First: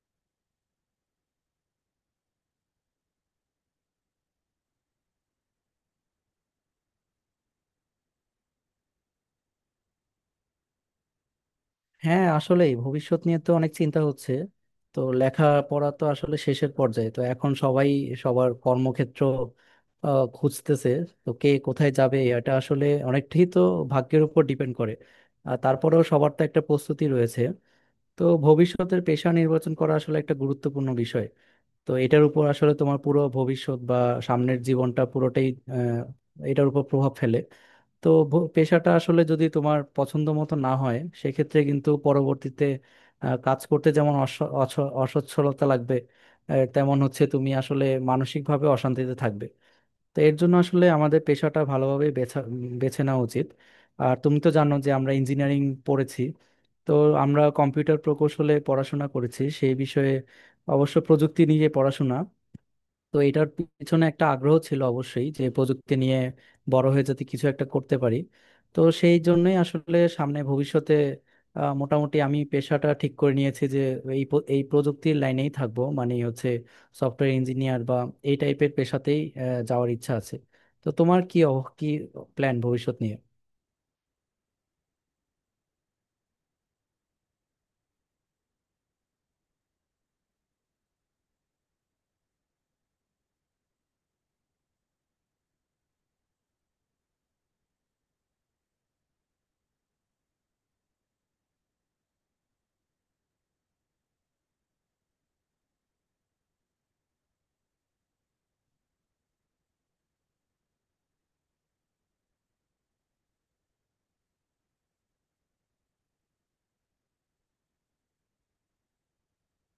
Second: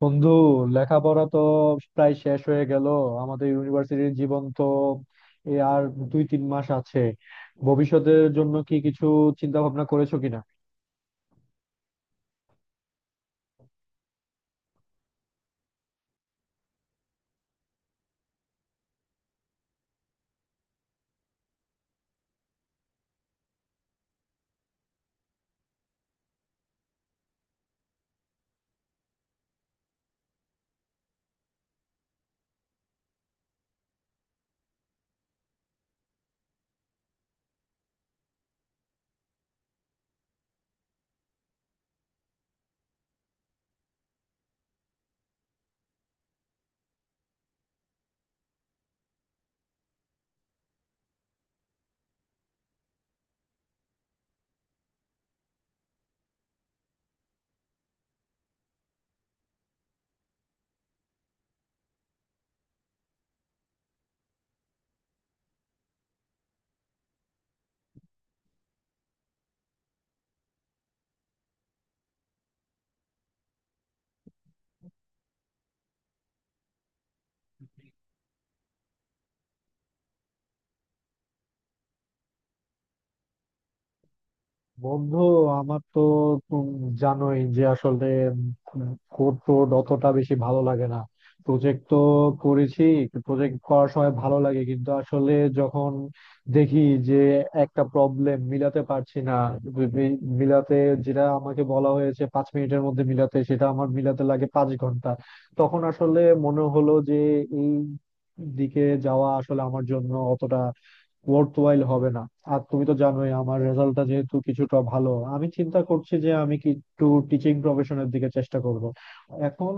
বন্ধু, লেখাপড়া তো প্রায় শেষ হয়ে গেল। আমাদের ইউনিভার্সিটির জীবন তো এই আর দুই তিন মাস আছে। ভবিষ্যতের জন্য কি কিছু চিন্তা ভাবনা করেছো কিনা? হ্যাঁ, আসলে ভবিষ্যৎ নিয়ে তো অনেক চিন্তা হচ্ছে। তো লেখাপড়া তো আসলে শেষের পর্যায়ে, তো এখন সবাই সবার কর্মক্ষেত্র খুঁজতেছে। তো কে কোথায় যাবে এটা আসলে অনেকটাই তো ভাগ্যের উপর ডিপেন্ড করে। আর তারপরেও সবার তো একটা প্রস্তুতি রয়েছে। তো ভবিষ্যতের পেশা নির্বাচন করা আসলে একটা গুরুত্বপূর্ণ বিষয়। তো এটার উপর আসলে তোমার পুরো ভবিষ্যৎ বা সামনের জীবনটা পুরোটাই এটার উপর প্রভাব ফেলে। তো পেশাটা আসলে যদি তোমার পছন্দ মতো না হয়, সেক্ষেত্রে কিন্তু পরবর্তীতে কাজ করতে যেমন অসচ্ছলতা লাগবে, তেমন হচ্ছে তুমি আসলে মানসিকভাবে অশান্তিতে থাকবে। তো এর জন্য আসলে আমাদের পেশাটা ভালোভাবে বেছে নেওয়া উচিত। আর তুমি তো জানো যে আমরা ইঞ্জিনিয়ারিং পড়েছি। তো আমরা কম্পিউটার প্রকৌশলে পড়াশোনা করেছি, সেই বিষয়ে অবশ্য প্রযুক্তি নিয়ে পড়াশোনা। তো এটার পিছনে একটা আগ্রহ ছিল অবশ্যই যে প্রযুক্তি নিয়ে বড় হয়ে যাতে কিছু একটা করতে পারি। তো সেই জন্যই আসলে সামনে ভবিষ্যতে মোটামুটি আমি পেশাটা ঠিক করে নিয়েছি যে এই প্রযুক্তির লাইনেই থাকবো, মানে হচ্ছে সফটওয়্যার ইঞ্জিনিয়ার বা এই টাইপের পেশাতেই যাওয়ার ইচ্ছা আছে। তো তোমার কি কি প্ল্যান ভবিষ্যৎ নিয়ে? বন্ধু, আমার তো জানোই যে আসলে কোড টোড অতটা বেশি ভালো লাগে না। প্রজেক্ট তো করেছি, প্রজেক্ট করার সময় ভালো লাগে, কিন্তু আসলে যখন দেখি যে একটা প্রবলেম মিলাতে পারছি না, বি- বি- মিলাতে, যেটা আমাকে বলা হয়েছে 5 মিনিটের মধ্যে মিলাতে সেটা আমার মিলাতে লাগে 5 ঘন্টা, তখন আসলে মনে হলো যে এই দিকে যাওয়া আসলে আমার জন্য অতটা ওয়ার্থওয়াইল হবে না। আর তুমি তো জানোই আমার রেজাল্টটা যেহেতু কিছুটা ভালো, আমি চিন্তা করছি যে আমি কি একটু টিচিং প্রফেশনের দিকে চেষ্টা করব। এখন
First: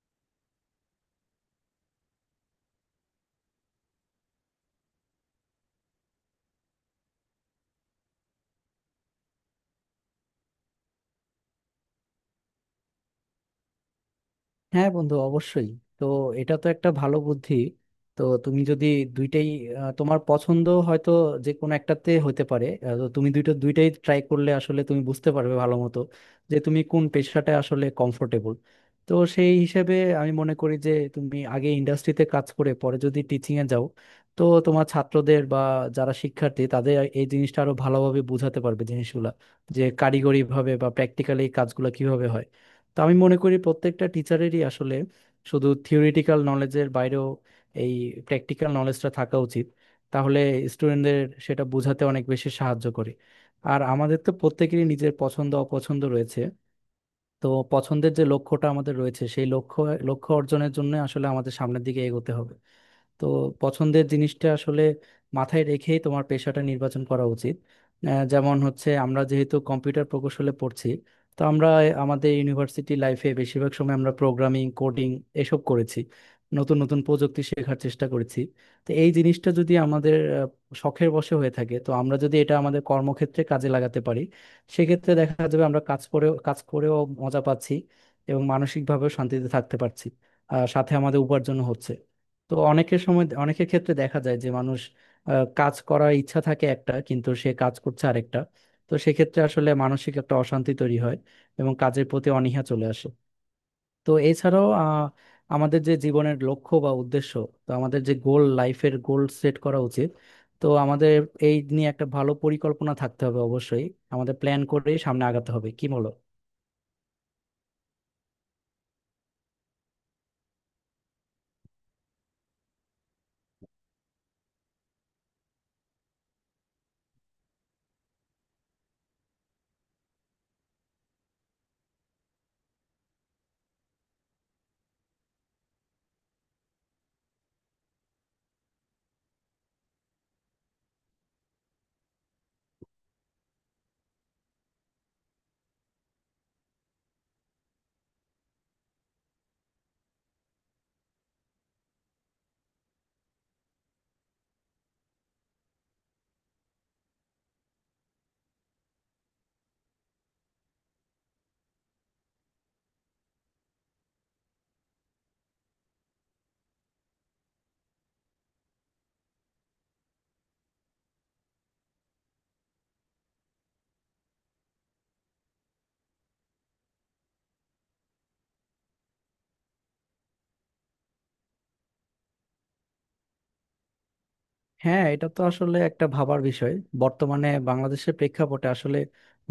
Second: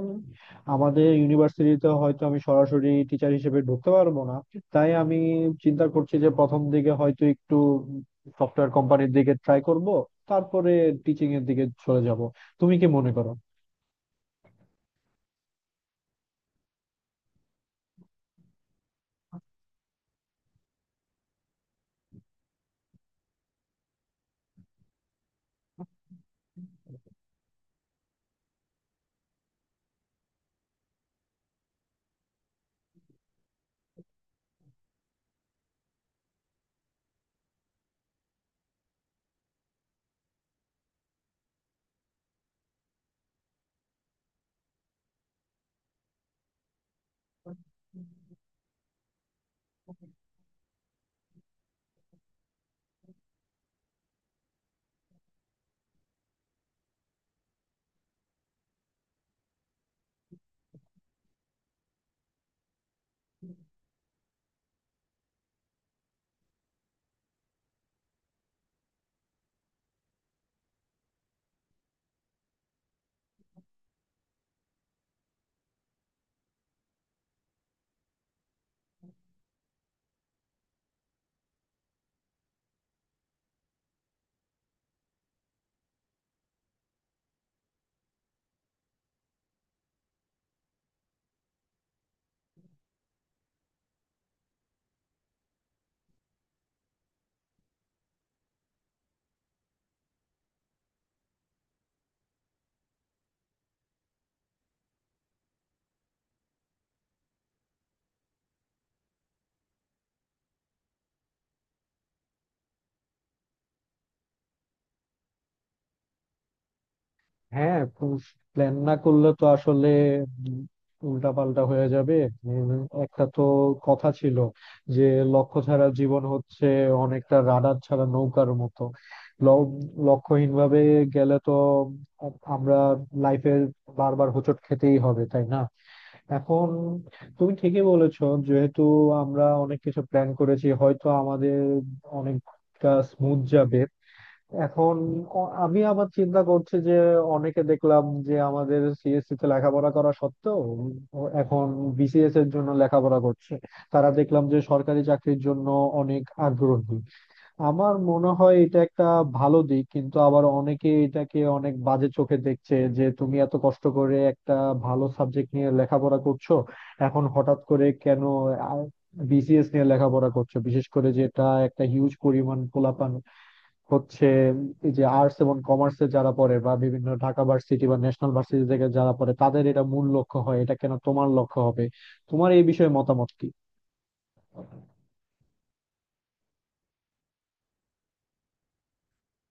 আমাদের ইউনিভার্সিটিতে হয়তো আমি সরাসরি টিচার হিসেবে ঢুকতে পারবো না, তাই আমি চিন্তা করছি যে প্রথম দিকে হয়তো একটু সফটওয়্যার কোম্পানির দিকে ট্রাই করব, তারপরে টিচিং এর দিকে চলে যাব। তুমি কি মনে করো? হ্যাঁ বন্ধু, অবশ্যই। তো এটা তো একটা ভালো বুদ্ধি। তো তুমি যদি দুইটাই তোমার পছন্দ হয়তো যে কোনো একটাতে হতে পারে, তো তুমি দুইটাই ট্রাই করলে আসলে তুমি বুঝতে পারবে ভালো মতো যে তুমি কোন পেশাটা আসলে কমফোর্টেবল। তো সেই হিসেবে আমি মনে করি যে তুমি আগে ইন্ডাস্ট্রিতে কাজ করে পরে যদি টিচিং এ যাও, তো তোমার ছাত্রদের বা যারা শিক্ষার্থী তাদের এই জিনিসটা আরো ভালোভাবে বোঝাতে পারবে জিনিসগুলা যে কারিগরি ভাবে বা প্র্যাকটিক্যালি কাজগুলো কিভাবে হয়। তো আমি মনে করি প্রত্যেকটা টিচারেরই আসলে শুধু থিওরিটিক্যাল নলেজের বাইরেও এই প্র্যাকটিক্যাল নলেজটা থাকা উচিত। তাহলে স্টুডেন্টদের সেটা বোঝাতে অনেক বেশি সাহায্য করে। আর আমাদের তো প্রত্যেকেরই নিজের পছন্দ অপছন্দ রয়েছে। তো পছন্দের যে লক্ষ্যটা আমাদের রয়েছে সেই লক্ষ্য লক্ষ্য অর্জনের জন্য আসলে আমাদের সামনের দিকে এগোতে হবে। তো পছন্দের জিনিসটা আসলে মাথায় রেখেই তোমার পেশাটা নির্বাচন করা উচিত। যেমন হচ্ছে আমরা যেহেতু কম্পিউটার প্রকৌশলে পড়ছি, তো আমরা আমাদের ইউনিভার্সিটি লাইফে বেশিরভাগ সময় আমরা প্রোগ্রামিং কোডিং এসব করেছি, নতুন নতুন প্রযুক্তি শেখার চেষ্টা করেছি। তো এই জিনিসটা যদি আমাদের শখের বশে হয়ে থাকে, তো আমরা যদি এটা আমাদের কর্মক্ষেত্রে কাজে লাগাতে পারি, সেক্ষেত্রে দেখা যাবে আমরা কাজ করেও মজা পাচ্ছি এবং মানসিকভাবেও শান্তিতে থাকতে পারছি, আর সাথে আমাদের উপার্জন হচ্ছে। তো অনেকের সময় অনেকের ক্ষেত্রে দেখা যায় যে মানুষ কাজ করার ইচ্ছা থাকে একটা, কিন্তু সে কাজ করছে আরেকটা। তো সেক্ষেত্রে আসলে মানসিক একটা অশান্তি তৈরি হয় এবং কাজের প্রতি অনীহা চলে আসে। তো এছাড়াও আমাদের যে জীবনের লক্ষ্য বা উদ্দেশ্য, তো আমাদের যে গোল, লাইফের গোল সেট করা উচিত। তো আমাদের এই নিয়ে একটা ভালো পরিকল্পনা থাকতে হবে অবশ্যই। আমাদের প্ল্যান করেই সামনে আগাতে হবে, কি বলো? হ্যাঁ, প্ল্যান না করলে তো আসলে উল্টা পাল্টা হয়ে যাবে। উম, একটা তো কথা ছিল যে লক্ষ্য ছাড়া জীবন হচ্ছে অনেকটা রাডার ছাড়া নৌকার মতো। ল- লক্ষ্যহীন ভাবে গেলে তো আমরা লাইফে বারবার হোঁচট খেতেই হবে, তাই না? এখন তুমি ঠিকই বলেছো, যেহেতু আমরা অনেক কিছু প্ল্যান করেছি হয়তো আমাদের অনেকটা স্মুথ যাবে। এখন আমি আবার চিন্তা করছি যে অনেকে দেখলাম যে আমাদের সিএসসি তে লেখাপড়া করা সত্ত্বেও ও এখন বিসিএস এর জন্য লেখাপড়া করছে। তারা দেখলাম যে সরকারি চাকরির জন্য অনেক আগ্রহী। আমার মনে হয় এটা একটা ভালো দিক, কিন্তু আবার অনেকে এটাকে অনেক বাজে চোখে দেখছে যে তুমি এত কষ্ট করে একটা ভালো সাবজেক্ট নিয়ে লেখাপড়া করছো, এখন হঠাৎ করে কেন বিসিএস নিয়ে লেখাপড়া করছো? বিশেষ করে যেটা একটা হিউজ পরিমাণ পোলাপান হচ্ছে, এই যে আর্টস এবং কমার্সে যারা পড়ে বা বিভিন্ন ঢাকা ভার্সিটি বা ন্যাশনাল ভার্সিটি থেকে যারা পড়ে তাদের এটা মূল লক্ষ্য হয়, এটা কেন তোমার লক্ষ্য হবে? তোমার এই বিষয়ে মতামত কি? হ্যাঁ, এটা তো আসলে একটা ভাবার বিষয়। বর্তমানে বাংলাদেশের প্রেক্ষাপটে আসলে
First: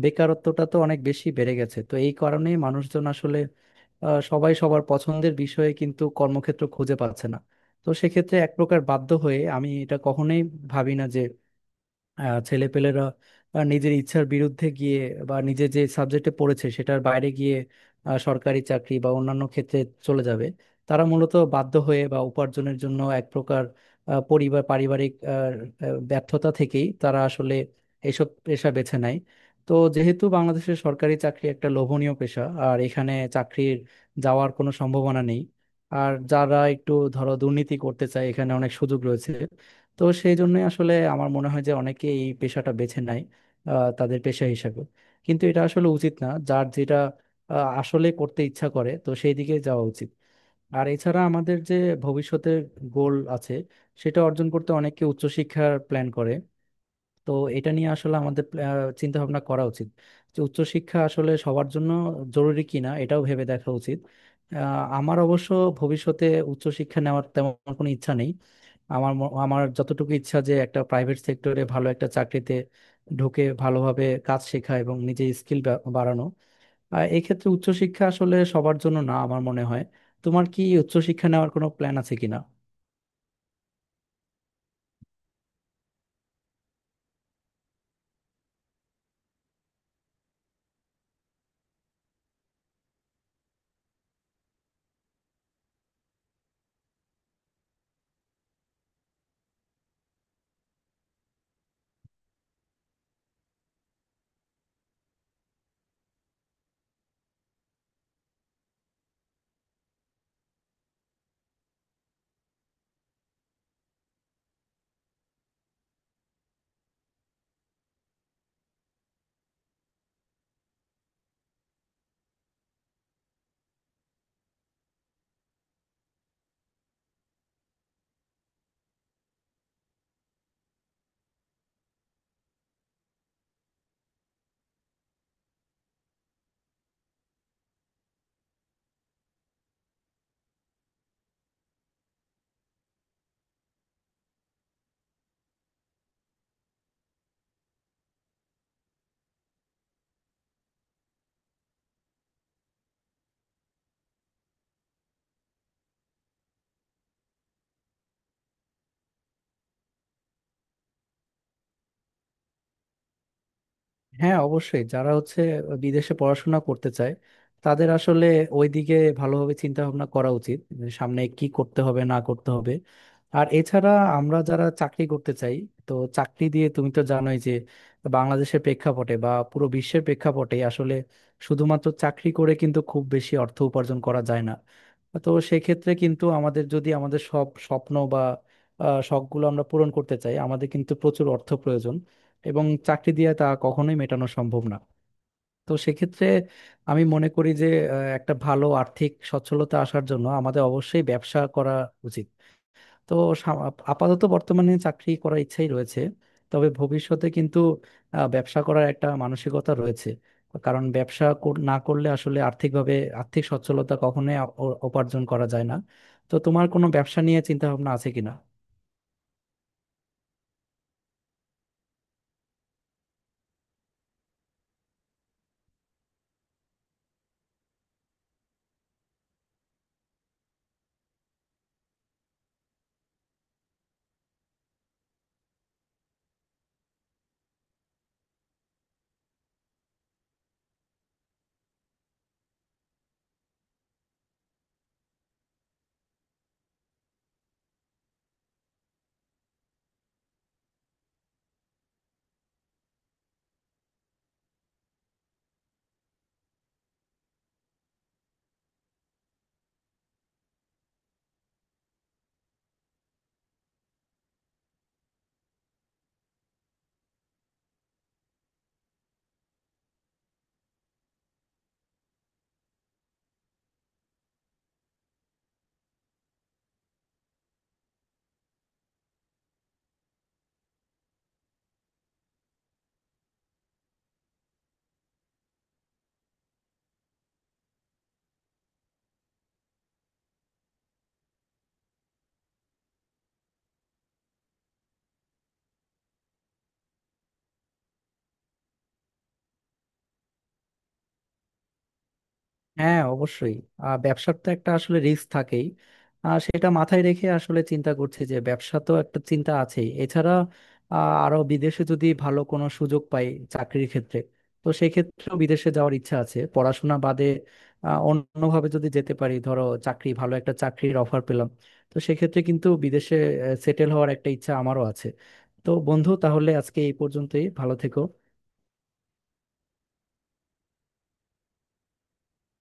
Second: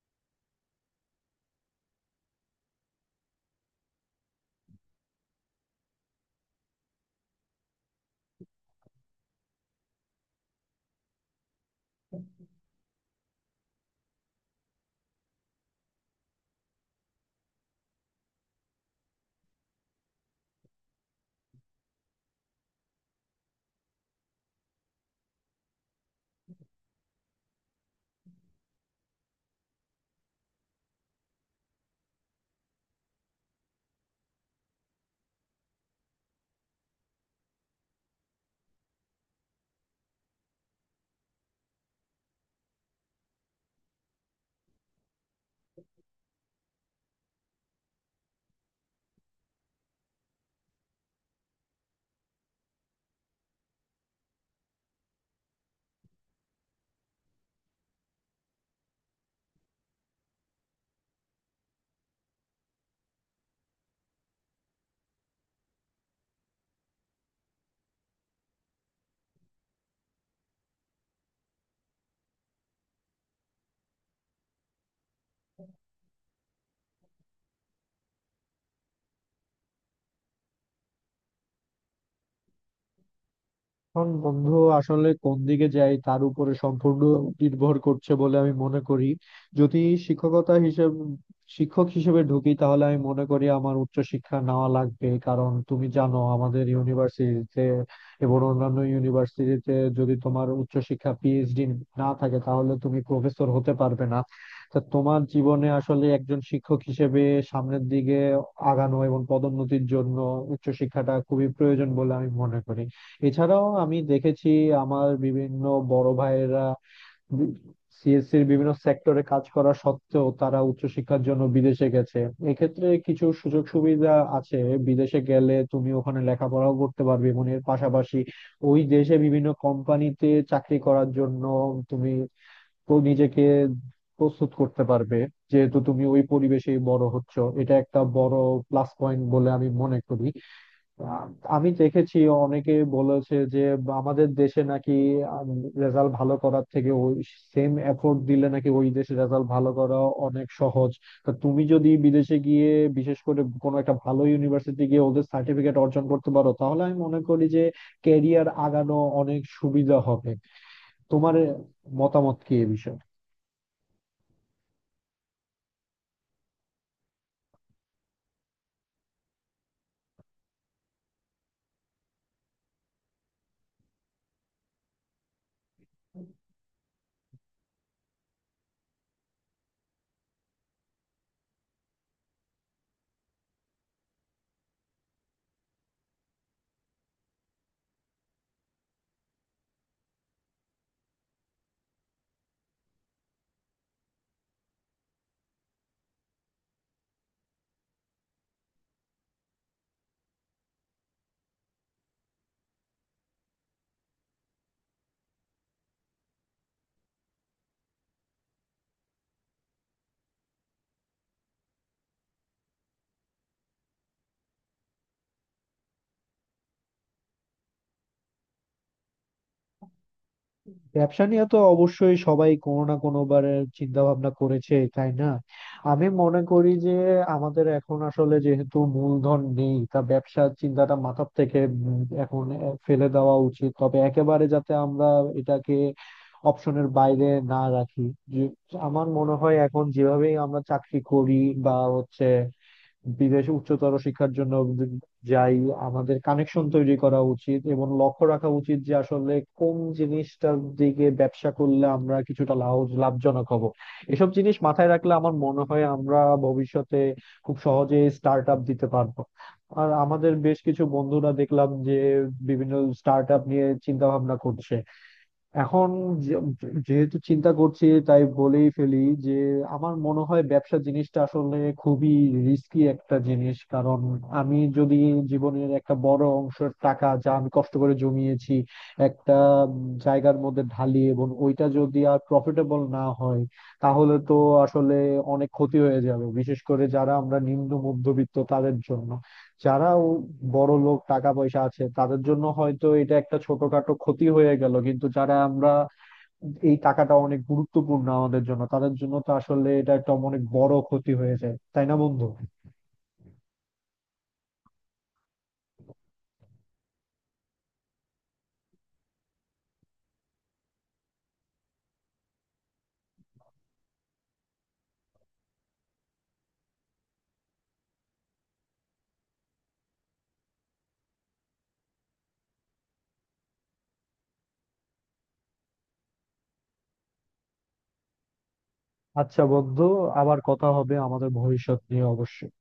বেকারত্বটা তো অনেক বেশি বেড়ে গেছে। তো এই কারণেই মানুষজন আসলে সবাই সবার পছন্দের বিষয়ে কিন্তু কর্মক্ষেত্র খুঁজে পাচ্ছে না। তো সেক্ষেত্রে এক প্রকার বাধ্য হয়ে, আমি এটা কখনোই ভাবি না ছেলেপেলেরা নিজের ইচ্ছার বিরুদ্ধে গিয়ে বা নিজে যে সাবজেক্টে পড়েছে সেটার বাইরে গিয়ে সরকারি চাকরি বা অন্যান্য ক্ষেত্রে চলে যাবে। তারা মূলত বাধ্য হয়ে বা উপার্জনের জন্য এক প্রকার পরিবার পারিবারিক আহ, আহ, ব্যর্থতা থেকেই তারা আসলে এইসব পেশা বেছে নেয়। তো যেহেতু বাংলাদেশের সরকারি চাকরি একটা লোভনীয় পেশা আর এখানে চাকরির যাওয়ার কোনো সম্ভাবনা নেই, আর যারা একটু ধরো দুর্নীতি করতে চায় এখানে অনেক সুযোগ রয়েছে, তো সেই জন্যই আসলে আমার মনে হয় যে অনেকে এই পেশাটা বেছে নেয় তাদের পেশা হিসাবে। কিন্তু এটা আসলে উচিত না, যার যেটা আসলে করতে ইচ্ছা করে তো সেই দিকে যাওয়া উচিত। আর এছাড়া আমাদের যে ভবিষ্যতের গোল আছে, সেটা অর্জন করতে অনেকে উচ্চশিক্ষার প্ল্যান করে। তো এটা নিয়ে আসলে আমাদের চিন্তা ভাবনা করা উচিত যে উচ্চশিক্ষা আসলে সবার জন্য জরুরি কিনা এটাও ভেবে দেখা উচিত। আমার অবশ্য ভবিষ্যতে উচ্চশিক্ষা নেওয়ার তেমন কোনো ইচ্ছা নেই। আমার যতটুকু ইচ্ছা যে একটা প্রাইভেট সেক্টরে ভালো একটা চাকরিতে ঢুকে ভালোভাবে কাজ শেখা এবং নিজের স্কিল বাড়ানো। আর এক্ষেত্রে উচ্চশিক্ষা আসলে সবার জন্য না আমার মনে হয়। তোমার কি উচ্চশিক্ষা নেওয়ার কোনো প্ল্যান আছে কিনা? এখন বন্ধু, আসলে কোন দিকে যাই তার উপরে সম্পূর্ণ নির্ভর করছে বলে আমি মনে করি। যদি শিক্ষকতা হিসেবে, শিক্ষক হিসেবে ঢুকি তাহলে আমি মনে করি আমার উচ্চশিক্ষা নেওয়া লাগবে, কারণ তুমি জানো আমাদের ইউনিভার্সিটিতে এবং অন্যান্য ইউনিভার্সিটিতে যদি তোমার উচ্চশিক্ষা পিএইচডি না থাকে তাহলে তুমি প্রফেসর হতে পারবে না। তা তোমার জীবনে আসলে একজন শিক্ষক হিসেবে সামনের দিকে আগানো এবং পদোন্নতির জন্য উচ্চশিক্ষাটা খুবই প্রয়োজন বলে আমি মনে করি। এছাড়াও আমি দেখেছি আমার বিভিন্ন বড় ভাইয়েরা সিএসসির বিভিন্ন সেক্টরে কাজ করা সত্ত্বেও তারা উচ্চশিক্ষার জন্য বিদেশে গেছে। এক্ষেত্রে কিছু সুযোগ সুবিধা আছে, বিদেশে গেলে তুমি ওখানে লেখাপড়াও করতে পারবে এবং এর পাশাপাশি ওই দেশে বিভিন্ন কোম্পানিতে চাকরি করার জন্য তুমি তো নিজেকে প্রস্তুত করতে পারবে, যেহেতু তুমি ওই পরিবেশেই বড় হচ্ছ। এটা একটা বড় প্লাস পয়েন্ট বলে আমি মনে করি। আ- আমি দেখেছি অনেকে বলেছে যে আমাদের দেশে নাকি রেজাল্ট ভালো করার থেকে ওই সেম এফোর্ট দিলে নাকি ওই দেশে রেজাল্ট ভালো করা অনেক সহজ। তা তুমি যদি বিদেশে গিয়ে বিশেষ করে কোনো একটা ভালো ইউনিভার্সিটি গিয়ে ওদের সার্টিফিকেট অর্জন করতে পারো, তাহলে আমি মনে করি যে ক্যারিয়ার আগানো অনেক সুবিধা হবে। তোমার মতামত কি এ বিষয়ে? হ্যাঁ অবশ্যই, যারা হচ্ছে বিদেশে পড়াশোনা করতে চায় তাদের আসলে ওইদিকে ভালোভাবে চিন্তা ভাবনা করা উচিত যে সামনে কি করতে হবে না করতে হবে। আর এছাড়া আমরা যারা চাকরি করতে চাই, তো চাকরি দিয়ে তুমি তো জানোই যে বাংলাদেশের প্রেক্ষাপটে বা পুরো বিশ্বের প্রেক্ষাপটে আসলে শুধুমাত্র চাকরি করে কিন্তু খুব বেশি অর্থ উপার্জন করা যায় না। তো সেক্ষেত্রে কিন্তু আমাদের যদি আমাদের সব স্বপ্ন বা শখগুলো আমরা পূরণ করতে চাই, আমাদের কিন্তু প্রচুর অর্থ প্রয়োজন, এবং চাকরি দিয়ে তা কখনোই মেটানো সম্ভব না। তো সেক্ষেত্রে আমি মনে করি যে একটা ভালো আর্থিক সচ্ছলতা আসার জন্য আমাদের অবশ্যই ব্যবসা করা উচিত। তো সাম- আপাতত বর্তমানে চাকরি করার ইচ্ছাই রয়েছে, তবে ভবিষ্যতে কিন্তু ব্যবসা করার একটা মানসিকতা রয়েছে। কারণ না করলে আসলে আর্থিকভাবে আর্থিক সচ্ছলতা কখনোই অর্জন করা যায় না। তো তোমার কোনো ব্যবসা নিয়ে চিন্তা ভাবনা আছে কিনা? ব্যবসা নিয়ে তো অবশ্যই সবাই কোনো না কোনো বারে চিন্তা ভাবনা করেছে, তাই না? আমি মনে করি যে আমাদের এখন আসলে যেহেতু মূলধন নেই, তা ব্যবসার চিন্তাটা মাথার থেকে এখন ফেলে দেওয়া উচিত। তবে একেবারে যাতে আমরা এটাকে অপশনের বাইরে না রাখি। যে আমার মনে হয় এখন যেভাবেই আমরা চাকরি করি বা হচ্ছে বিদেশে উচ্চতর শিক্ষার জন্য যাই, আমাদের কানেকশন তৈরি করা উচিত এবং লক্ষ্য রাখা উচিত যে আসলে কোন জিনিসটার দিকে ব্যবসা করলে আমরা কিছুটা লাভ, লাভজনক হব। এসব জিনিস মাথায় রাখলে আমার মনে হয় আমরা ভবিষ্যতে খুব সহজে স্টার্ট আপ দিতে পারবো। আর আমাদের বেশ কিছু বন্ধুরা দেখলাম যে বিভিন্ন স্টার্ট আপ নিয়ে চিন্তা ভাবনা করছে। এখন যে- যেহেতু চিন্তা করছি তাই বলেই ফেলি যে আমার মনে হয় ব্যবসা জিনিসটা আসলে খুবই রিস্কি একটা জিনিস। কারণ আমি যদি জীবনের একটা বড় অংশের টাকা, যা আমি কষ্ট করে জমিয়েছি, একটা উম, জায়গার মধ্যে ঢালি এবং ওইটা যদি আর প্রফিটেবল না হয়, তাহলে তো আসলে অনেক ক্ষতি হয়ে যাবে। বিশেষ করে যারা আমরা নিম্ন মধ্যবিত্ত তাদের জন্য। যারা বড় লোক, টাকা পয়সা আছে তাদের জন্য হয়তো এটা একটা ছোটখাটো ক্ষতি হয়ে গেল, কিন্তু যারা আমরা এই টাকাটা অনেক গুরুত্বপূর্ণ আমাদের জন্য, তাদের জন্য তো আসলে এটা একটা অনেক বড় ক্ষতি হয়ে যায়, তাই না বন্ধু? হ্যাঁ অবশ্যই, ব্যবসার তো একটা আসলে রিস্ক থাকেই। সেটা মাথায় রেখে আসলে চিন্তা করছি যে ব্যবসা তো একটা চিন্তা আছেই, এছাড়া আহ, আরো বিদেশে যদি ভালো কোনো সুযোগ পাই চাকরির ক্ষেত্রে, তো সেক্ষেত্রেও বিদেশে যাওয়ার ইচ্ছা আছে পড়াশোনা বাদে। অন্যভাবে যদি যেতে পারি, ধরো চাকরি, ভালো একটা চাকরির অফার পেলাম, তো সেক্ষেত্রে কিন্তু বিদেশে সেটেল হওয়ার একটা ইচ্ছা আমারও আছে। তো বন্ধু তাহলে আজকে এই পর্যন্তই, ভালো থেকো। আচ্ছা বন্ধু, আবার কথা হবে আমাদের ভবিষ্যৎ নিয়ে অবশ্যই।